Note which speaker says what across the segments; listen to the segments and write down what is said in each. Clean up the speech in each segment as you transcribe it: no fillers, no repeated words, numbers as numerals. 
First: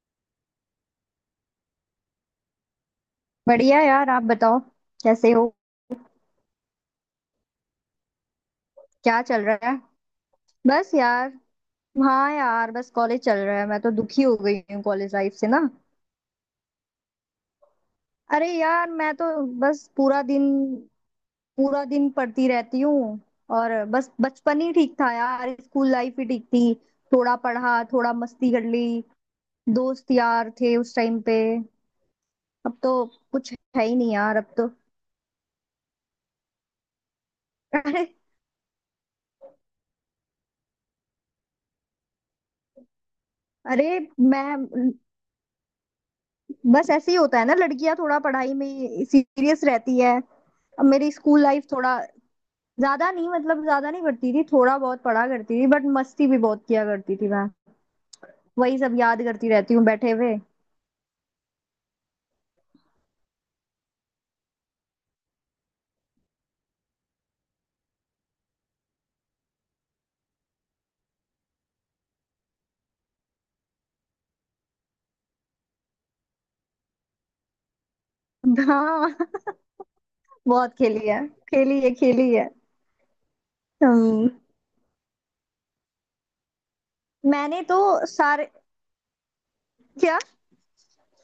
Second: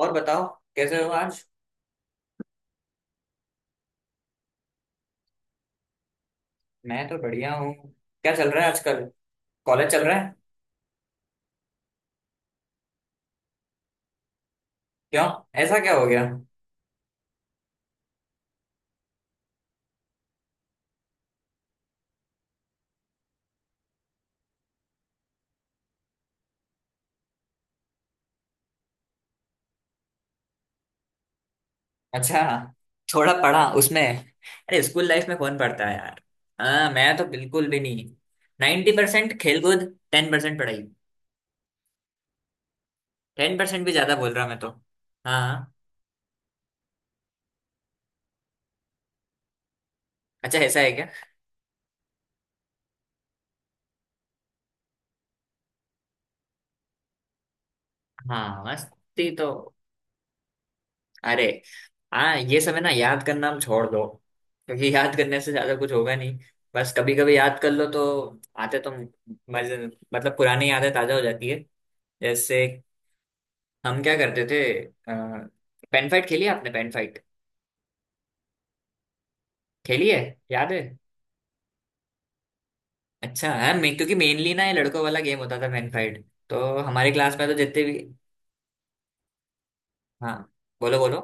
Speaker 1: और बताओ। कैसे हो आज?
Speaker 2: बढ़िया यार। आप बताओ कैसे हो।
Speaker 1: मैं तो बढ़िया हूँ। क्या चल रहा है आजकल?
Speaker 2: क्या चल रहा है।
Speaker 1: कॉलेज चल रहा है।
Speaker 2: बस यार। हाँ यार, बस कॉलेज चल रहा है। मैं तो दुखी हो गई हूँ कॉलेज
Speaker 1: क्यों?
Speaker 2: लाइफ से ना।
Speaker 1: ऐसा क्या हो गया?
Speaker 2: अरे यार, मैं तो बस पूरा दिन पढ़ती रहती हूँ। और बस बचपन ही ठीक था यार। स्कूल लाइफ ही ठीक थी। थोड़ा पढ़ा, थोड़ा मस्ती कर ली। दोस्त यार थे उस टाइम पे।
Speaker 1: अच्छा।
Speaker 2: अब तो
Speaker 1: थोड़ा
Speaker 2: कुछ
Speaker 1: पढ़ा
Speaker 2: है ही
Speaker 1: उसमें?
Speaker 2: नहीं यार, अब तो।
Speaker 1: अरे स्कूल लाइफ में कौन पढ़ता है यार। हाँ, मैं तो बिल्कुल भी नहीं।
Speaker 2: अरे।
Speaker 1: 90 परसेंट खेल कूद, 10% पढ़ाई। 10% भी
Speaker 2: अरे
Speaker 1: ज्यादा बोल रहा मैं तो।
Speaker 2: मैं
Speaker 1: हाँ हाँ।
Speaker 2: बस ऐसे ही होता है ना, लड़कियां थोड़ा पढ़ाई में सीरियस रहती है।
Speaker 1: अच्छा, ऐसा
Speaker 2: अब
Speaker 1: है क्या?
Speaker 2: मेरी स्कूल लाइफ थोड़ा ज्यादा नहीं, मतलब ज्यादा नहीं पढ़ती थी, थोड़ा बहुत पढ़ा करती थी, बट मस्ती भी बहुत किया करती थी मैं।
Speaker 1: हाँ
Speaker 2: वही सब याद
Speaker 1: मस्ती तो।
Speaker 2: करती रहती हूँ बैठे हुए।
Speaker 1: अरे हाँ, ये समय ना याद करना हम छोड़ दो, क्योंकि याद करने से ज्यादा कुछ होगा नहीं। बस कभी कभी याद कर लो तो आते तो मजे, मतलब पुरानी यादें ताजा हो जाती है। जैसे हम क्या करते थे? पेन फाइट खेली है आपने? पेन फाइट
Speaker 2: हाँ।
Speaker 1: खेली है? याद
Speaker 2: बहुत
Speaker 1: है?
Speaker 2: खेली है, खेली है, खेली है।
Speaker 1: अच्छा है। मैं क्योंकि,
Speaker 2: हम्म।
Speaker 1: मेनली ना, ये लड़कों वाला गेम होता था, पेन फाइट। तो हमारे क्लास में तो
Speaker 2: मैंने तो
Speaker 1: जितने भी।
Speaker 2: सारे। क्या?
Speaker 1: हाँ बोलो बोलो।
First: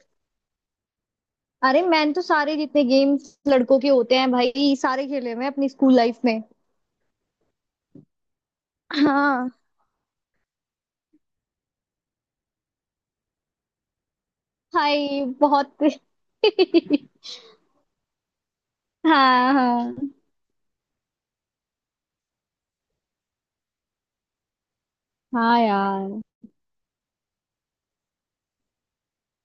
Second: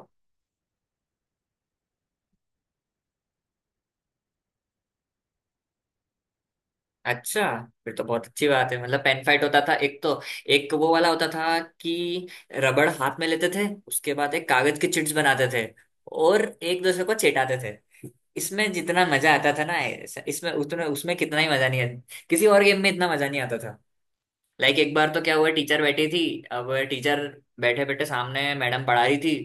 Speaker 2: अरे मैंने तो सारे जितने गेम्स लड़कों के होते हैं भाई, सारे खेले मैं अपनी स्कूल लाइफ में।
Speaker 1: अच्छा, फिर तो बहुत अच्छी बात है। मतलब पेन फाइट
Speaker 2: हाँ।
Speaker 1: होता था एक तो, एक वो वाला होता था कि रबड़ हाथ में लेते थे, उसके बाद एक कागज के चिट्स
Speaker 2: हाय
Speaker 1: बनाते थे
Speaker 2: बहुत।
Speaker 1: और एक दूसरे को चेटाते थे। इसमें जितना मजा आता
Speaker 2: हाँ,
Speaker 1: था ना
Speaker 2: हाँ,
Speaker 1: इसमें उतना, उसमें कितना ही मजा नहीं आता, किसी और गेम में इतना मजा नहीं आता था। लाइक एक बार तो क्या हुआ,
Speaker 2: हाँ
Speaker 1: टीचर बैठी
Speaker 2: यार।
Speaker 1: थी। अब टीचर बैठे बैठे, सामने मैडम पढ़ा रही थी।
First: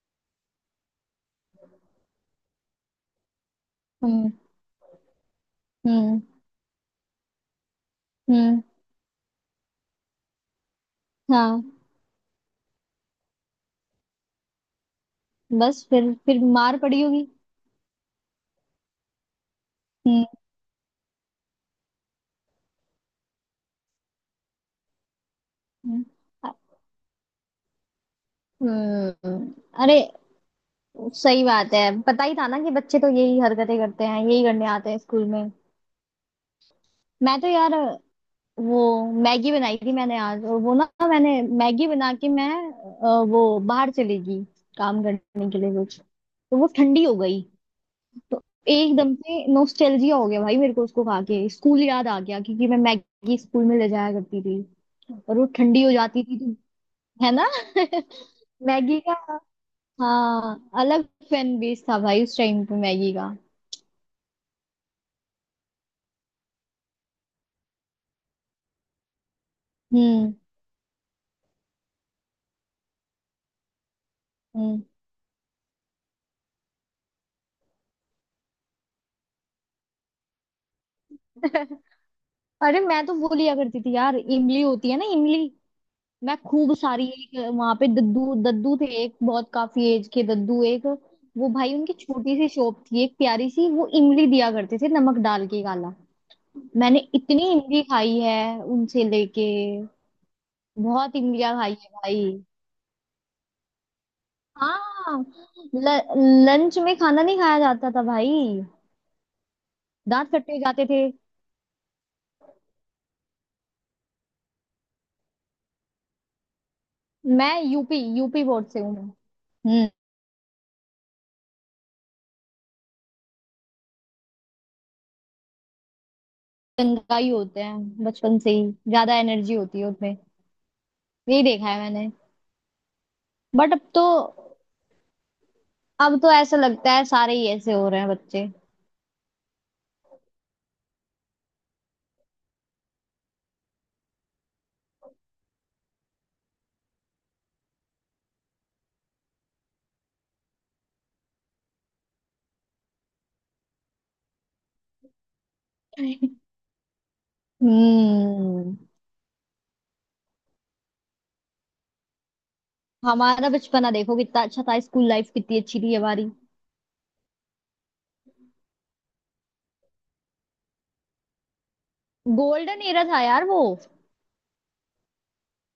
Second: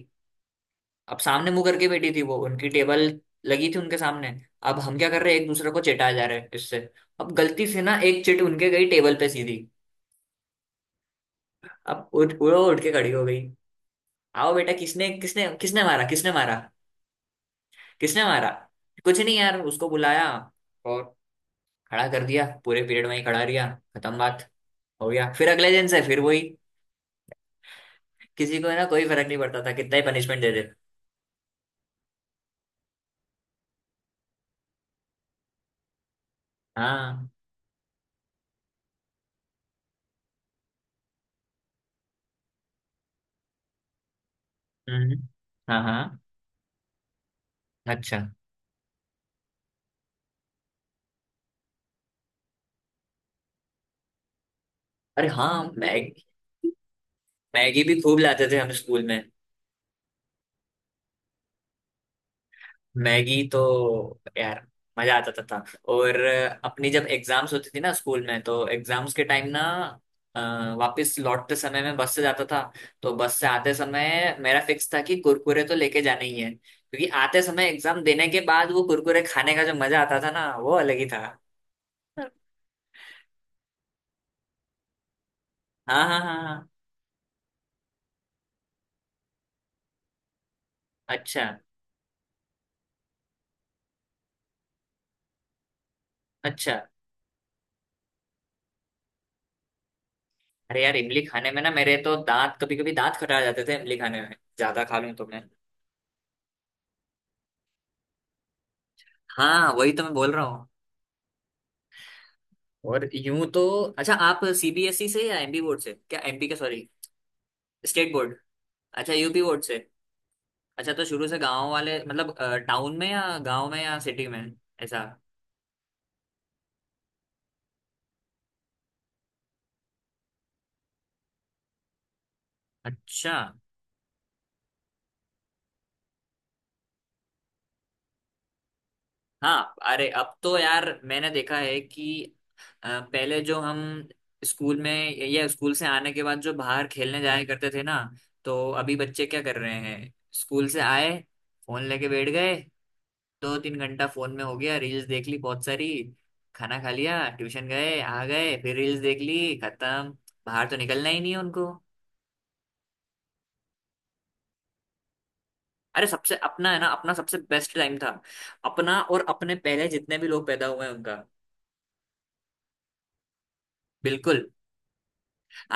Speaker 1: अब सामने मुंह करके बैठी थी वो, उनकी टेबल लगी थी उनके सामने।
Speaker 2: हम्म,
Speaker 1: अब हम क्या कर रहे हैं, एक दूसरे को चिढ़ाए
Speaker 2: हम्म,
Speaker 1: जा रहे हैं इससे। अब गलती से ना एक चिट
Speaker 2: हम्म।
Speaker 1: उनके गई टेबल पे सीधी।
Speaker 2: हाँ,
Speaker 1: अब उठ वो उठ के खड़ी हो गई। आओ बेटा, किसने किसने किसने
Speaker 2: बस
Speaker 1: मारा
Speaker 2: फिर
Speaker 1: किसने
Speaker 2: फिर
Speaker 1: मारा
Speaker 2: मार पड़ी होगी।
Speaker 1: किसने मारा कुछ नहीं यार, उसको बुलाया
Speaker 2: हम्म,
Speaker 1: और खड़ा कर दिया, पूरे पीरियड में ही खड़ा रिया। खत्म बात। हो गया, फिर अगले दिन से फिर वही। किसी को है ना, कोई फर्क नहीं
Speaker 2: हम्म।
Speaker 1: पड़ता था कितना
Speaker 2: अरे,
Speaker 1: ही पनिशमेंट दे दे।
Speaker 2: सही बात है। पता ही था ना कि बच्चे तो यही हरकतें करते हैं, यही करने आते हैं स्कूल में।
Speaker 1: हाँ।
Speaker 2: मैं तो यार, वो मैगी बनाई थी मैंने आज, और वो ना, मैंने मैगी बना के वो बाहर चली गई काम
Speaker 1: हम्म।
Speaker 2: करने के लिए
Speaker 1: हाँ
Speaker 2: कुछ,
Speaker 1: हाँ।
Speaker 2: तो वो ठंडी हो गई।
Speaker 1: अच्छा।
Speaker 2: तो एकदम से नोस्टैल्जिया हो गया भाई मेरे को, उसको खा के स्कूल याद आ गया, क्योंकि मैं मैगी स्कूल में ले जाया करती थी।
Speaker 1: अरे
Speaker 2: और वो
Speaker 1: हाँ,
Speaker 2: ठंडी हो
Speaker 1: मैगी।
Speaker 2: जाती थी तो, है ना।
Speaker 1: मैगी भी खूब लाते थे हम
Speaker 2: मैगी
Speaker 1: स्कूल
Speaker 2: का,
Speaker 1: में।
Speaker 2: हाँ, अलग फैन बेस था भाई उस टाइम पे मैगी का।
Speaker 1: मैगी तो यार मजा आ जाता था। और अपनी जब एग्जाम्स होती थी ना स्कूल में, तो एग्जाम्स के टाइम ना,
Speaker 2: हम्म,
Speaker 1: अ, वापस लौटते समय मैं बस से जाता था। तो बस से आते समय मेरा
Speaker 2: हम्म।
Speaker 1: फिक्स था कि कुरकुरे तो लेके जाने ही है, क्योंकि आते समय एग्जाम देने के बाद वो कुरकुरे खाने का जो मजा आता था ना, वो अलग ही था।
Speaker 2: अरे, मैं तो वो लिया करती थी यार, इमली होती है ना, इमली।
Speaker 1: हाँ हाँ
Speaker 2: मैं
Speaker 1: हाँ हाँ।
Speaker 2: खूब सारी, एक वहां पे दद्दू दद्दू थे, एक बहुत काफी एज के दद्दू, एक।
Speaker 1: अच्छा।
Speaker 2: वो भाई, उनकी छोटी सी शॉप थी एक प्यारी सी, वो इमली दिया करते थे नमक डाल के, काला।
Speaker 1: अच्छा।
Speaker 2: मैंने इतनी इमली खाई है उनसे लेके।
Speaker 1: अरे यार,
Speaker 2: बहुत
Speaker 1: इमली खाने
Speaker 2: इमलियां
Speaker 1: में ना
Speaker 2: खाई है
Speaker 1: मेरे तो
Speaker 2: भाई।
Speaker 1: दांत, कभी कभी दांत खटा जाते थे इमली खाने में, ज्यादा खा लूं
Speaker 2: हाँ।
Speaker 1: तो मैं।
Speaker 2: ल, लंच में खाना नहीं खाया जाता था भाई।
Speaker 1: हाँ, वही तो मैं
Speaker 2: दांत
Speaker 1: बोल रहा
Speaker 2: कट्टे
Speaker 1: हूँ।
Speaker 2: जाते थे।
Speaker 1: और यूं तो, अच्छा, आप सीबीएसई से या एमपी बोर्ड से? क्या एमपी का, सॉरी
Speaker 2: मैं UP
Speaker 1: state board.
Speaker 2: UP board से हूँ मैं।
Speaker 1: अच्छा, यूपी बोर्ड से।
Speaker 2: हम्म।
Speaker 1: अच्छा, तो शुरू से गांव वाले, मतलब टाउन में या गांव में या सिटी में, ऐसा?
Speaker 2: गंगाई होते हैं बचपन से ही, ज्यादा एनर्जी होती है उसमें, यही देखा है मैंने।
Speaker 1: अच्छा।
Speaker 2: बट अब तो ऐसा लगता है सारे ही ऐसे हो रहे हैं बच्चे।
Speaker 1: हाँ अरे अब तो यार मैंने देखा है कि पहले जो हम स्कूल में या स्कूल से आने के बाद जो बाहर खेलने जाया करते थे ना, तो अभी बच्चे क्या कर रहे हैं? स्कूल से आए, फोन लेके बैठ गए, दो तीन घंटा फोन में हो गया, रील्स देख ली बहुत सारी, खाना खा लिया, ट्यूशन गए, आ गए, फिर
Speaker 2: हम्म।
Speaker 1: रील्स देख ली, खत्म। बाहर तो निकलना ही नहीं है उनको।
Speaker 2: हमारा बचपना देखो कितना अच्छा था, स्कूल लाइफ कितनी अच्छी थी
Speaker 1: अरे
Speaker 2: हमारी।
Speaker 1: सबसे अपना है ना, अपना सबसे बेस्ट टाइम था, अपना और अपने पहले जितने भी लोग पैदा हुए हैं उनका।
Speaker 2: गोल्डन एरा था यार वो।
Speaker 1: बिल्कुल।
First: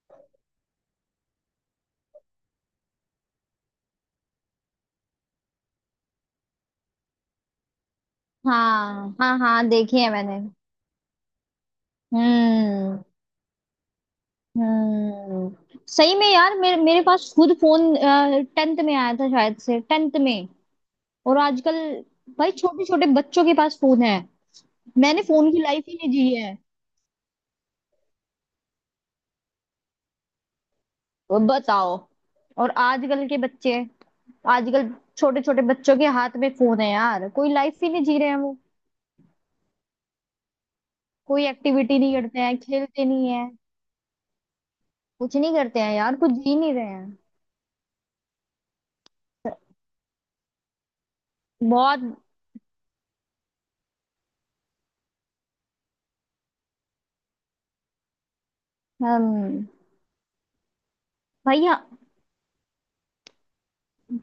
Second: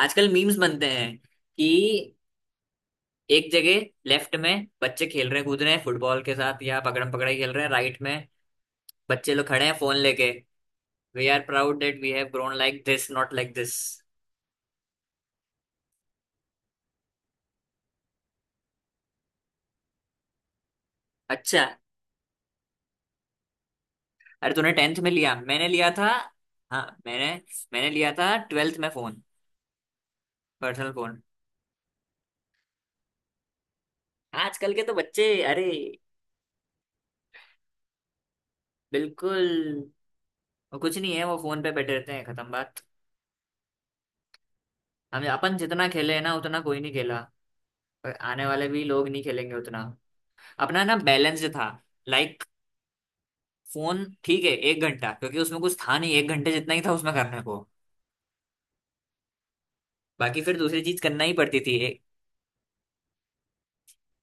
Speaker 1: आजकल मीम्स बनते हैं कि एक जगह लेफ्ट में बच्चे खेल रहे हैं, कूद रहे हैं फुटबॉल के साथ, या पकड़म पकड़ाई खेल रहे हैं, राइट में
Speaker 2: हाँ,
Speaker 1: बच्चे
Speaker 2: हाँ,
Speaker 1: लोग खड़े
Speaker 2: हाँ,
Speaker 1: हैं फोन
Speaker 2: देखे हैं
Speaker 1: लेके।
Speaker 2: मैंने।
Speaker 1: We are proud that we have grown like
Speaker 2: हम्म,
Speaker 1: दिस, नॉट लाइक दिस।
Speaker 2: हम्म। सही में यार, मेरे मेरे पास खुद फोन टेंथ में आया था, शायद से टेंथ में। और
Speaker 1: अच्छा,
Speaker 2: आजकल भाई, छोटे छोटे बच्चों के पास फोन है।
Speaker 1: अरे तूने टेंथ में
Speaker 2: मैंने
Speaker 1: लिया?
Speaker 2: फोन की
Speaker 1: मैंने
Speaker 2: लाइफ
Speaker 1: लिया
Speaker 2: ही
Speaker 1: था,
Speaker 2: नहीं जी है।
Speaker 1: हाँ। मैंने मैंने लिया था ट्वेल्थ में फोन, पर्सनल फोन।
Speaker 2: और बताओ, और आजकल के बच्चे,
Speaker 1: आजकल के
Speaker 2: आजकल
Speaker 1: तो बच्चे,
Speaker 2: छोटे छोटे
Speaker 1: अरे
Speaker 2: बच्चों के हाथ में फोन है यार, कोई लाइफ ही नहीं जी रहे हैं वो।
Speaker 1: बिल्कुल, वो कुछ नहीं है, वो
Speaker 2: कोई
Speaker 1: फोन पे बैठे
Speaker 2: एक्टिविटी
Speaker 1: रहते
Speaker 2: नहीं
Speaker 1: हैं,
Speaker 2: करते
Speaker 1: खत्म
Speaker 2: हैं,
Speaker 1: बात।
Speaker 2: खेलते नहीं है,
Speaker 1: हम
Speaker 2: कुछ नहीं
Speaker 1: अपन
Speaker 2: करते
Speaker 1: जितना
Speaker 2: हैं
Speaker 1: खेले
Speaker 2: यार,
Speaker 1: हैं
Speaker 2: कुछ
Speaker 1: ना,
Speaker 2: जी
Speaker 1: उतना
Speaker 2: नहीं
Speaker 1: कोई
Speaker 2: रहे
Speaker 1: नहीं
Speaker 2: हैं।
Speaker 1: खेला, और आने वाले भी लोग नहीं खेलेंगे उतना। अपना ना बैलेंस जो था,
Speaker 2: बहुत।
Speaker 1: लाइक फोन ठीक है एक घंटा, क्योंकि उसमें कुछ था नहीं, एक घंटे जितना ही था उसमें करने को,
Speaker 2: हम
Speaker 1: बाकी फिर दूसरी चीज करना ही
Speaker 2: भाई
Speaker 1: पड़ती थी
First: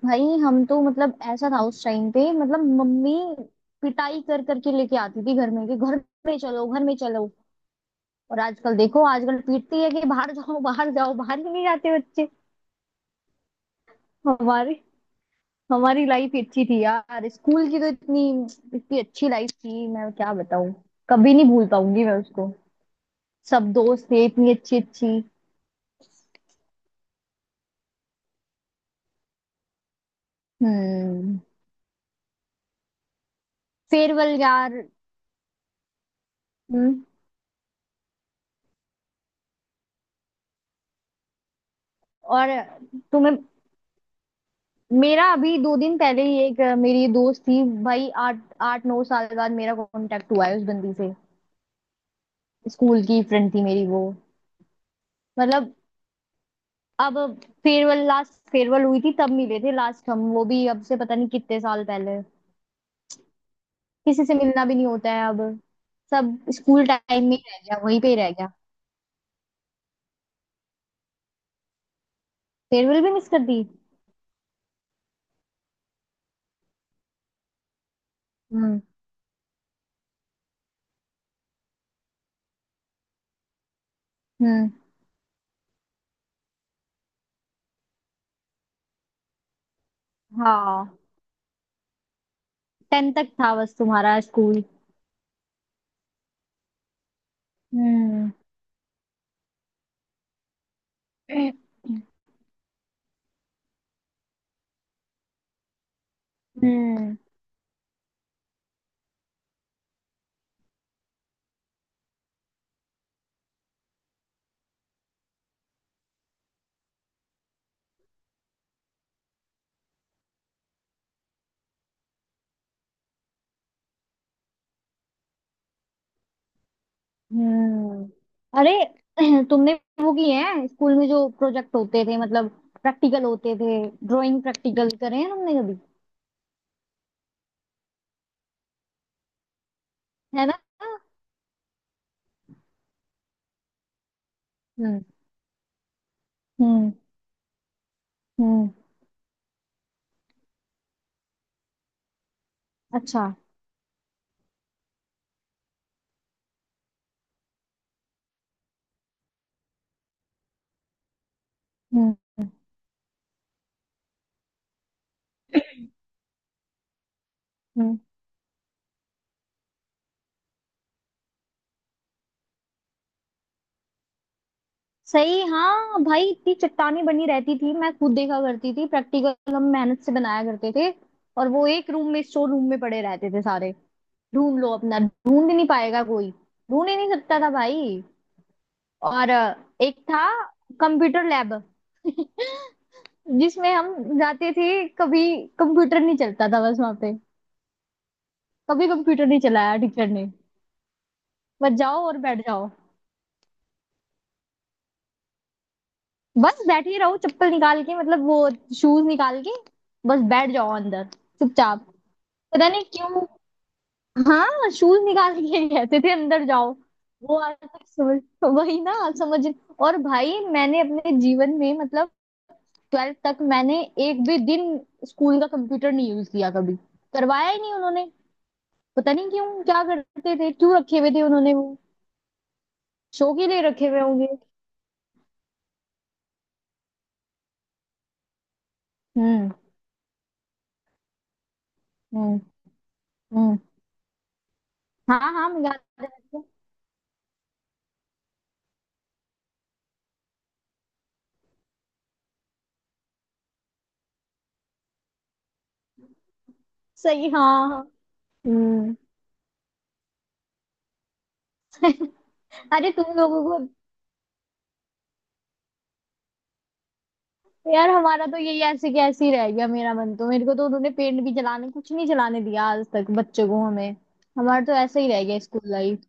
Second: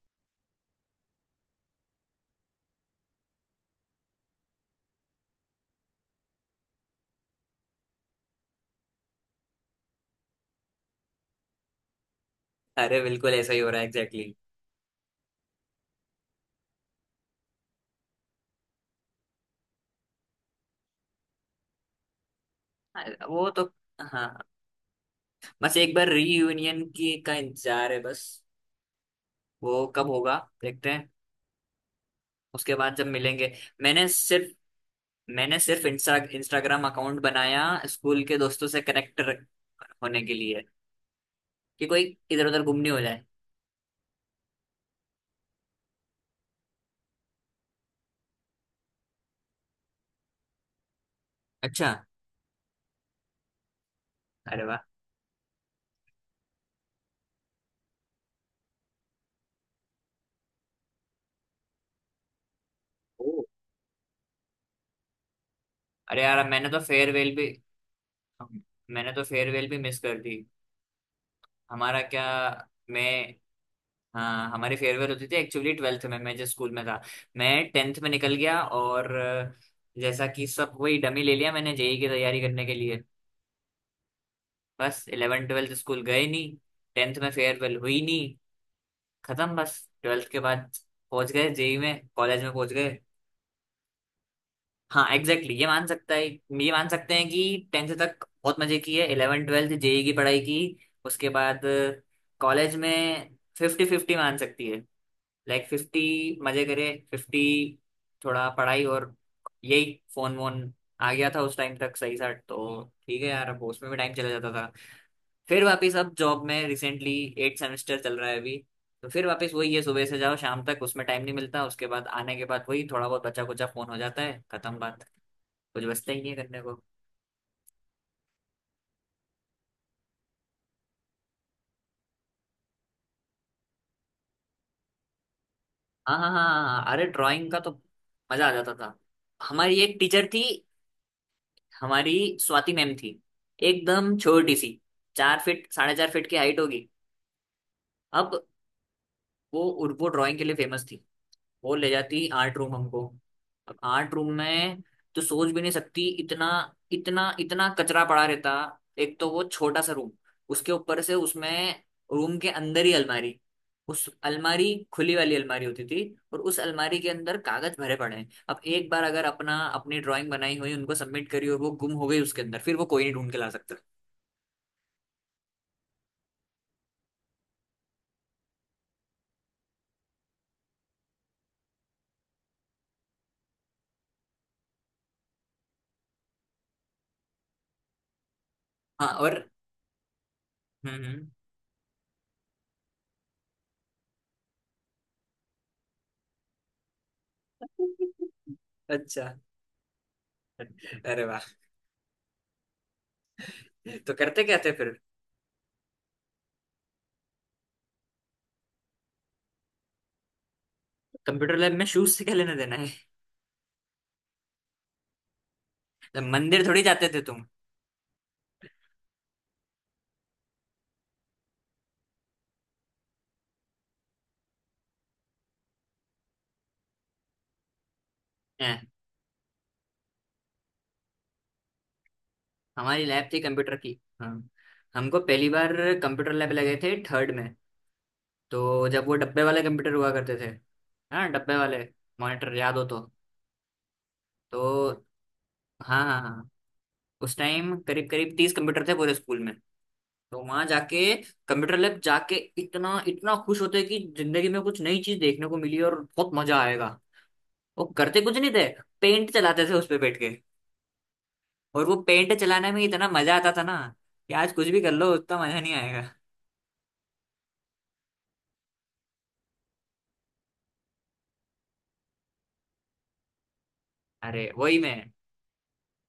Speaker 2: भाई हम तो मतलब ऐसा था उस टाइम पे, मतलब मम्मी पिटाई कर करके लेके आती थी घर में कि घर में चलो, घर में चलो। और आजकल देखो, आजकल पीटती है कि बाहर जाओ, बाहर जाओ, बाहर ही नहीं जाते बच्चे।
Speaker 1: अरे बिल्कुल ऐसा ही हो रहा है, एग्जैक्टली।
Speaker 2: हमारी हमारी लाइफ अच्छी थी यार, स्कूल की तो इतनी इतनी अच्छी लाइफ थी, मैं क्या बताऊं। कभी नहीं भूल पाऊंगी मैं उसको।
Speaker 1: Exactly. वो तो,
Speaker 2: सब दोस्त थे
Speaker 1: हाँ।
Speaker 2: इतनी अच्छी अच्छी।
Speaker 1: बस एक बार रीयूनियन की का इंतजार है बस, वो कब होगा देखते हैं।
Speaker 2: हम्म।
Speaker 1: उसके बाद जब मिलेंगे, मैंने
Speaker 2: फेयरवेल
Speaker 1: सिर्फ
Speaker 2: यार।
Speaker 1: मैंने सिर्फ इंस्टाग्राम
Speaker 2: हम्म।
Speaker 1: अकाउंट बनाया स्कूल के दोस्तों से कनेक्ट होने के लिए, कि कोई इधर
Speaker 2: और
Speaker 1: उधर गुम नहीं हो जाए।
Speaker 2: तुम्हें, मेरा अभी 2 दिन पहले ही एक मेरी दोस्त थी भाई, आठ आठ नौ साल बाद मेरा कांटेक्ट हुआ है उस बंदी से।
Speaker 1: अच्छा।
Speaker 2: स्कूल की फ्रेंड थी मेरी वो।
Speaker 1: अरे वाह।
Speaker 2: मतलब, अब फेयरवेल लास्ट फेयरवेल हुई थी तब मिले थे लास्ट हम, वो भी अब से पता नहीं कितने साल पहले।
Speaker 1: ओ,
Speaker 2: किसी से मिलना भी नहीं होता है अब।
Speaker 1: अरे
Speaker 2: सब
Speaker 1: यार, मैंने तो
Speaker 2: स्कूल टाइम
Speaker 1: फेयरवेल
Speaker 2: में ही
Speaker 1: भी,
Speaker 2: रह गया, वहीं पे ही रह गया।
Speaker 1: हम- मैंने तो फेयरवेल भी मिस कर दी। हमारा क्या,
Speaker 2: फेयरवेल भी मिस
Speaker 1: मैं,
Speaker 2: कर दी।
Speaker 1: हाँ, हमारी फेयरवेल होती थी एक्चुअली ट्वेल्थ में। मैं जिस स्कूल में था, मैं टेंथ में निकल गया,
Speaker 2: हम्म,
Speaker 1: और जैसा कि सब, वही डमी ले लिया मैंने जेई की तैयारी करने के लिए।
Speaker 2: हम्म।
Speaker 1: बस इलेवन ट्वेल्थ स्कूल गए नहीं, टेंथ में फेयरवेल हुई नहीं, खत्म बस। ट्वेल्थ के बाद
Speaker 2: हाँ,
Speaker 1: पहुंच गए जेई में, कॉलेज में पहुंच गए।
Speaker 2: टेंथ तक था बस तुम्हारा स्कूल।
Speaker 1: हाँ एग्जैक्टली, exactly, ये मान सकता है, ये मान सकते हैं कि टेंथ तक
Speaker 2: हम्म,
Speaker 1: बहुत मजे की है, इलेवन ट्वेल्थ जेई की पढ़ाई की। उसके बाद कॉलेज में फिफ्टी फिफ्टी मान सकती है, लाइक फिफ्टी मजे करे,
Speaker 2: हम्म,
Speaker 1: फिफ्टी थोड़ा पढ़ाई। और यही फोन वोन आ गया था उस टाइम तक सही सा, तो ठीक है यार, अब उसमें भी टाइम चला जाता था। फिर वापस अब जॉब में, रिसेंटली एट सेमेस्टर चल रहा है अभी, तो फिर वापस वही है, सुबह से जाओ शाम तक, उसमें टाइम नहीं मिलता, उसके बाद आने के बाद वही थोड़ा बहुत बचा कुचा फोन हो जाता है, खत्म बात। कुछ बचता ही नहीं है करने को।
Speaker 2: हम्म। अरे तुमने वो किए हैं स्कूल में, जो प्रोजेक्ट होते थे मतलब, प्रैक्टिकल होते थे। ड्राइंग प्रैक्टिकल करे हैं तुमने कभी।
Speaker 1: हाँ हाँ हाँ हाँ हाँ, अरे ड्राइंग का तो मजा आ जाता था। हमारी एक टीचर थी,
Speaker 2: है ना।
Speaker 1: हमारी स्वाति मैम थी, एकदम छोटी सी,
Speaker 2: हम्म,
Speaker 1: 4 फीट साढ़े 4 फीट की हाइट होगी।
Speaker 2: हम्म,
Speaker 1: अब
Speaker 2: हम्म।
Speaker 1: वो वो ड्राइंग के लिए फेमस थी, वो ले जाती आर्ट रूम हमको।
Speaker 2: अच्छा।
Speaker 1: अब आर्ट रूम में तो सोच भी नहीं सकती, इतना इतना इतना कचरा पड़ा रहता। एक तो वो छोटा सा रूम, उसके ऊपर से उसमें
Speaker 2: हम्म,
Speaker 1: रूम
Speaker 2: हम्म,
Speaker 1: के अंदर ही अलमारी, उस अलमारी खुली वाली अलमारी होती थी, और उस अलमारी के अंदर कागज भरे
Speaker 2: हम्म।
Speaker 1: पड़े हैं। अब एक बार अगर अपना, अपनी ड्राइंग बनाई हुई उनको सबमिट करी और वो गुम हो गई उसके अंदर, फिर वो कोई नहीं ढूंढ के ला सकता।
Speaker 2: सही। हाँ भाई, इतनी चट्टानी बनी रहती थी, मैं खुद देखा करती थी। प्रैक्टिकल हम मेहनत से बनाया करते थे। और वो एक रूम में, स्टोर रूम में पड़े रहते थे सारे। ढूंढ लो अपना, ढूंढ ही नहीं पाएगा कोई, ढूंढ ही नहीं सकता था भाई।
Speaker 1: हाँ
Speaker 2: और
Speaker 1: और,
Speaker 2: एक था
Speaker 1: हम्म।
Speaker 2: Computer lab. जिसमें हम जाते थे, कभी कंप्यूटर नहीं चलता था बस वहां पे। कभी कंप्यूटर
Speaker 1: अच्छा।
Speaker 2: नहीं चलाया टीचर ने।
Speaker 1: अरे वाह,
Speaker 2: बस जाओ और बैठ जाओ।
Speaker 1: तो करते क्या थे फिर?
Speaker 2: बस बैठी रहो चप्पल निकाल के, मतलब वो शूज निकाल के, बस बैठ जाओ अंदर
Speaker 1: कंप्यूटर लैब में
Speaker 2: चुपचाप।
Speaker 1: शूज से क्या लेना
Speaker 2: पता
Speaker 1: देना?
Speaker 2: नहीं क्यों। हाँ, शूज निकाल के कहते थे
Speaker 1: तो
Speaker 2: अंदर
Speaker 1: मंदिर
Speaker 2: जाओ।
Speaker 1: थोड़ी जाते थे
Speaker 2: वो
Speaker 1: तुम?
Speaker 2: आज तक समझ, वही ना आप समझ। और भाई, मैंने अपने जीवन में मतलब, ट्वेल्थ तक मैंने एक भी दिन स्कूल का कंप्यूटर नहीं यूज किया कभी। करवाया ही नहीं उन्होंने।
Speaker 1: हैं?
Speaker 2: पता नहीं क्यों, क्या करते थे, क्यों रखे हुए थे उन्होंने वो।
Speaker 1: हमारी लैब
Speaker 2: शो
Speaker 1: थी
Speaker 2: के लिए
Speaker 1: कंप्यूटर
Speaker 2: रखे
Speaker 1: की,
Speaker 2: हुए होंगे।
Speaker 1: हाँ। हमको पहली बार कंप्यूटर लैब लगे थे थर्ड में, तो जब वो डब्बे
Speaker 2: हम्म,
Speaker 1: वाले कंप्यूटर हुआ करते थे, हाँ डब्बे वाले,
Speaker 2: हम्म,
Speaker 1: मॉनिटर याद हो तो।
Speaker 2: हम्म।
Speaker 1: तो
Speaker 2: हाँ, हाँ, मैं याद
Speaker 1: हाँ हाँ
Speaker 2: है।
Speaker 1: हाँ, उस टाइम करीब करीब 30 कंप्यूटर थे पूरे स्कूल में। तो वहां जाके, कंप्यूटर लैब जाके, इतना इतना खुश होते कि जिंदगी में कुछ नई चीज देखने को मिली और बहुत मजा आएगा।
Speaker 2: सही, हाँ, हाँ।
Speaker 1: वो करते कुछ नहीं थे,
Speaker 2: हम्म।
Speaker 1: पेंट चलाते थे उस पे बैठ, और वो पेंट चलाने में
Speaker 2: अरे
Speaker 1: इतना
Speaker 2: तुम
Speaker 1: मजा
Speaker 2: लोगों
Speaker 1: आता
Speaker 2: को।
Speaker 1: था ना, कि आज कुछ भी कर लो उतना मजा नहीं आएगा।
Speaker 2: यार हमारा तो यही, ऐसे के ऐसे ही रह गया मेरा मन तो। मेरे को तो उन्होंने पेंट भी चलाने, कुछ नहीं चलाने दिया आज तक बच्चों को, हमें।
Speaker 1: अरे
Speaker 2: हमारा तो
Speaker 1: वही मैं,
Speaker 2: ऐसे ही रह गया स्कूल लाइफ।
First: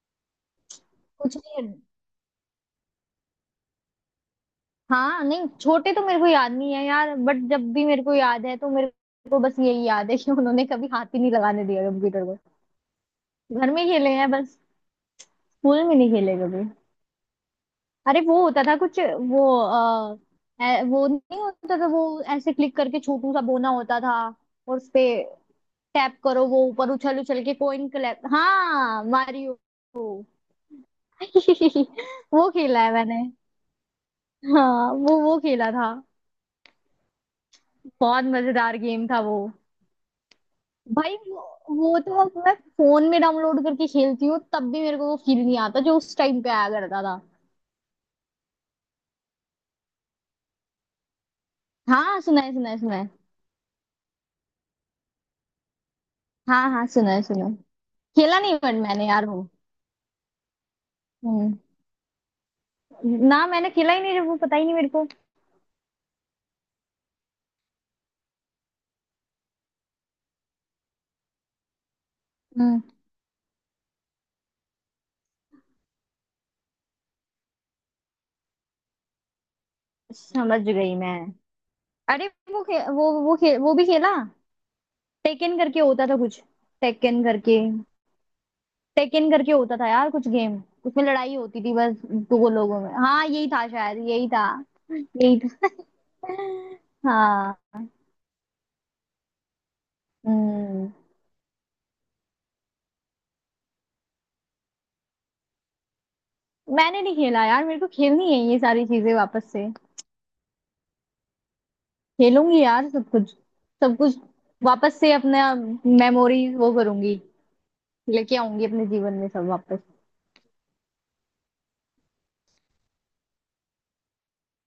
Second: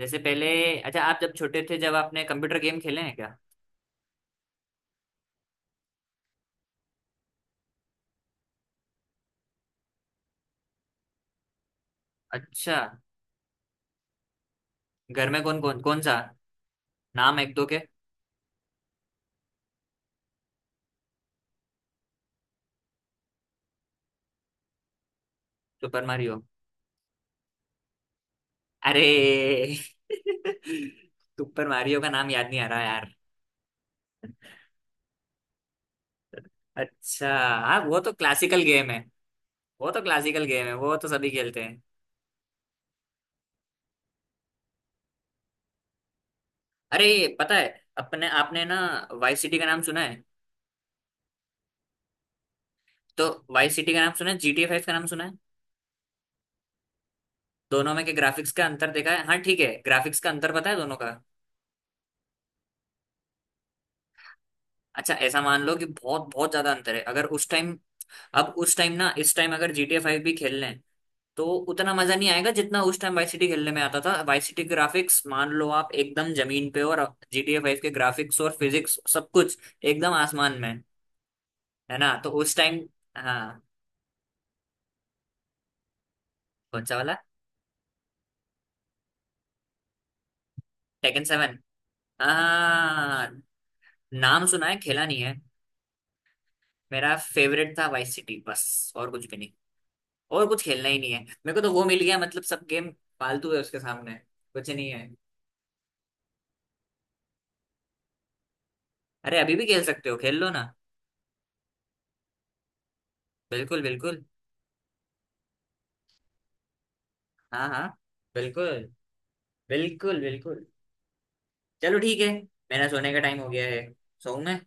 Speaker 1: जैसे पहले, अच्छा आप जब
Speaker 2: कुछ
Speaker 1: छोटे
Speaker 2: नहीं।
Speaker 1: थे, जब आपने कंप्यूटर गेम खेले हैं क्या?
Speaker 2: हाँ नहीं, छोटे तो मेरे को याद नहीं है यार, बट जब भी मेरे को याद है तो मेरे को बस यही याद है कि उन्होंने कभी हाथ ही नहीं लगाने दिया कंप्यूटर को।
Speaker 1: अच्छा,
Speaker 2: घर में खेले हैं बस।
Speaker 1: घर में कौन कौन,
Speaker 2: स्कूल में
Speaker 1: कौन
Speaker 2: नहीं
Speaker 1: सा
Speaker 2: खेले कभी।
Speaker 1: नाम, एक दो के?
Speaker 2: अरे, वो होता था कुछ, वो वो नहीं होता था, वो ऐसे क्लिक करके छोटू सा बोना होता था। और उसपे
Speaker 1: सुपर
Speaker 2: टैप
Speaker 1: मारियो,
Speaker 2: करो, वो ऊपर उछल उछल के कोइन कलेक्ट।
Speaker 1: अरे
Speaker 2: हाँ, मारियो।
Speaker 1: सुपर मारियो का नाम याद
Speaker 2: वो
Speaker 1: नहीं आ रहा
Speaker 2: खेला है
Speaker 1: यार।
Speaker 2: मैंने। हाँ, वो खेला था।
Speaker 1: अच्छा, हाँ वो तो
Speaker 2: बहुत
Speaker 1: क्लासिकल
Speaker 2: मजेदार
Speaker 1: गेम है,
Speaker 2: गेम था वो।
Speaker 1: वो तो
Speaker 2: भाई
Speaker 1: सभी
Speaker 2: वो,
Speaker 1: खेलते हैं।
Speaker 2: वो तो अब मैं फोन में डाउनलोड करके खेलती हूँ, तब भी मेरे को वो फील नहीं आता जो उस टाइम पे आया करता था।
Speaker 1: अरे पता है, अपने आपने ना वाई सिटी का नाम सुना है?
Speaker 2: हाँ, सुना है, सुना है, सुना है।
Speaker 1: तो वाई सिटी का नाम सुना है, GTA 5 का नाम सुना है,
Speaker 2: हाँ, हाँ, सुना है, सुना है।
Speaker 1: दोनों में के
Speaker 2: खेला
Speaker 1: ग्राफिक्स
Speaker 2: नहीं
Speaker 1: का
Speaker 2: बट,
Speaker 1: अंतर
Speaker 2: मैंने
Speaker 1: देखा है?
Speaker 2: यार
Speaker 1: हाँ
Speaker 2: वो
Speaker 1: ठीक है, ग्राफिक्स का अंतर पता है दोनों का?
Speaker 2: हम्म ना मैंने खेला ही नहीं वो, पता ही नहीं मेरे को।
Speaker 1: अच्छा, ऐसा मान लो कि बहुत बहुत ज्यादा अंतर है। अगर उस टाइम, अब उस टाइम ना, इस टाइम अगर GTA 5 भी खेल लें, तो उतना मजा नहीं आएगा जितना
Speaker 2: हम्म,
Speaker 1: उस टाइम वाई सिटी खेलने में आता था। वाई सिटी ग्राफिक्स मान लो आप एकदम जमीन पे, और GTA 5 के ग्राफिक्स और फिजिक्स सब कुछ एकदम आसमान
Speaker 2: समझ
Speaker 1: में।
Speaker 2: गई मैं।
Speaker 1: है ना?
Speaker 2: अरे,
Speaker 1: तो उस टाइम, हाँ।
Speaker 2: वो भी खेला। टेकन करके होता था कुछ।
Speaker 1: कौन सा वाला?
Speaker 2: टेकन करके टेकन करके होता था यार, कुछ गेम उसमें
Speaker 1: टेकन
Speaker 2: लड़ाई
Speaker 1: सेवन
Speaker 2: होती थी बस। दो लोगों में। हाँ,
Speaker 1: हाँ,
Speaker 2: यही था शायद, यही था,
Speaker 1: नाम सुना है, खेला नहीं है।
Speaker 2: यही था।
Speaker 1: मेरा
Speaker 2: हाँ,
Speaker 1: फेवरेट था वाई सिटी, बस और कुछ भी नहीं। और कुछ खेलना
Speaker 2: हम्म।
Speaker 1: ही नहीं है मेरे को, तो वो मिल गया मतलब। सब गेम फालतू है उसके सामने, कुछ नहीं है।
Speaker 2: मैंने नहीं खेला यार, मेरे को खेलनी है ये सारी चीजें
Speaker 1: अरे
Speaker 2: वापस
Speaker 1: अभी भी
Speaker 2: से।
Speaker 1: खेल सकते हो, खेल लो ना।
Speaker 2: खेलूंगी यार सब कुछ,
Speaker 1: बिल्कुल
Speaker 2: सब कुछ
Speaker 1: बिल्कुल।
Speaker 2: वापस से अपना मेमोरीज वो करूंगी,
Speaker 1: हाँ हाँ।
Speaker 2: लेके आऊंगी अपने
Speaker 1: बिल्कुल
Speaker 2: जीवन में सब वापस।
Speaker 1: बिल्कुल। बिल्कुल, चलो ठीक है, मेरा सोने का टाइम हो गया है, सोऊं मैं?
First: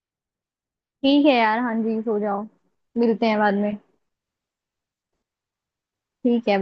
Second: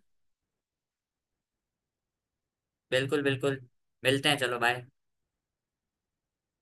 Speaker 2: ठीक है यार, हाँ जी सो जाओ।
Speaker 1: बिल्कुल
Speaker 2: मिलते हैं बाद
Speaker 1: बिल्कुल,
Speaker 2: में।
Speaker 1: मिलते हैं। चलो बाय।
Speaker 2: ठीक है।